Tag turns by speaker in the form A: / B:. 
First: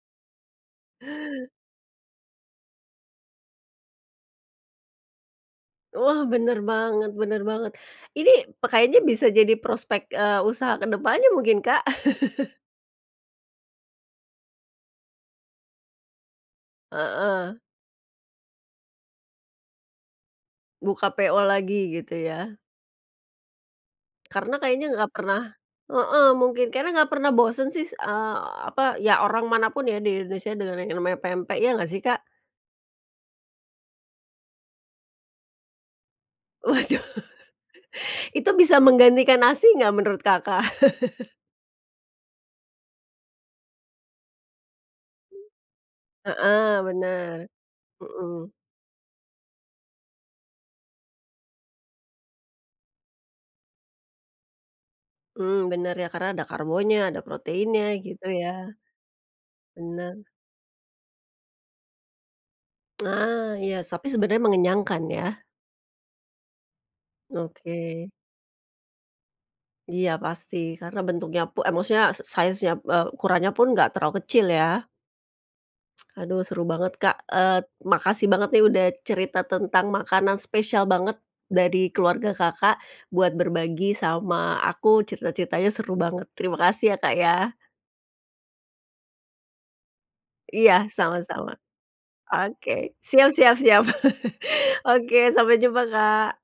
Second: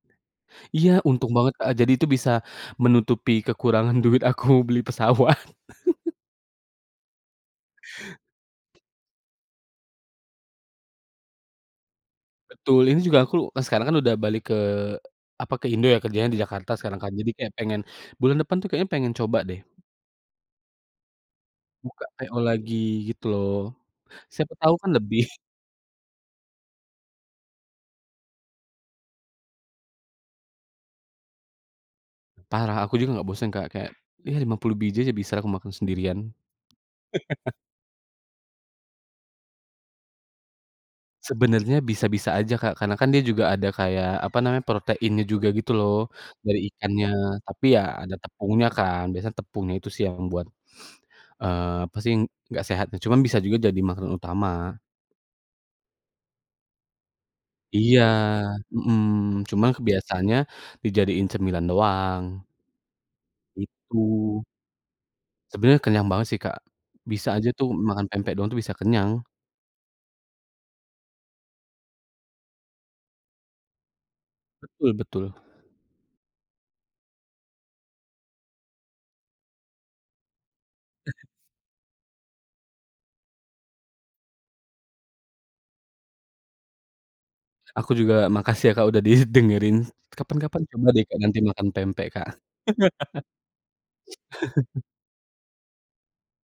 A: Iya untung banget Kak, jadi itu bisa menutupi kekurangan duit aku beli pesawat.
B: Wah bener banget bener banget. Ini pe kayaknya bisa jadi prospek, eee, usaha kedepannya mungkin Kak.
A: Betul ini juga aku lu e sekarang kan udah balik ke apa? ke Indo ya kerjanya di Jakarta sekarang kan, jadi kayak
B: Heeh.
A: pengen bulan depan tuh kayaknya pengen coba deh.
B: Buka PO lagi
A: Buka
B: gitu
A: PO
B: ya.
A: lagi gitu loh. Siapa
B: Karena
A: tahu
B: kayaknya
A: kan
B: nggak
A: lebih.
B: pernah heeh mungkin, karena nggak pernah bosen sih eee apa? Ya orang manapun ya di Indonesia dengan yang namanya pempek ya nggak sih Kak?
A: Parah aku juga nggak bosen Kak, kayak ya 50 biji aja bisalah aku makan sendirian.
B: Waduh. Itu bisa menggantikan nasi nggak menurut Kakak?
A: Sebenarnya bisa-bisa aja Kak, karena kan dia juga ada kayak apa namanya proteinnya juga gitu loh, dari
B: Heeh,
A: ikannya.
B: bener.
A: Tapi ya ada
B: Mhm.
A: tepungnya kan biasanya tepungnya itu sih yang membuat eee pasti nggak sehat, nah cuman bisa juga jadi makanan utama.
B: Hmm, bener ya karena ada karbonya, ada proteinnya
A: Iya,
B: gitu ya.
A: mhm, cuman
B: Bener.
A: kebiasaannya dijadiin cemilan doang.
B: Nah, iya, sapi sebenarnya
A: Gitu.
B: mengenyangkan ya.
A: Sebenarnya kenyang banget sih Kak. Bisa aja tuh makan
B: Oke.
A: pempek doang tuh bisa kenyang.
B: Iya pasti. Karena bentuknya pu e maksudnya s size-nya e ukurannya pun nggak terlalu kecil ya.
A: Betul, betul.
B: Aduh seru banget Kak. Eee, makasih banget nih udah cerita tentang makanan spesial banget
A: Heeh.
B: dari keluarga Kakak, buat berbagi sama aku, cerita-ceritanya seru banget, terimakasih ya Kak ya.
A: Aku juga makasih ya Kak udah didengerin. Kapan-kapan coba
B: Iya,
A: deh Kak nanti
B: sama-sama.
A: makan pempek Kak.
B: Oke. Siap, siap, siap. Oke, sampai jumpa Kak.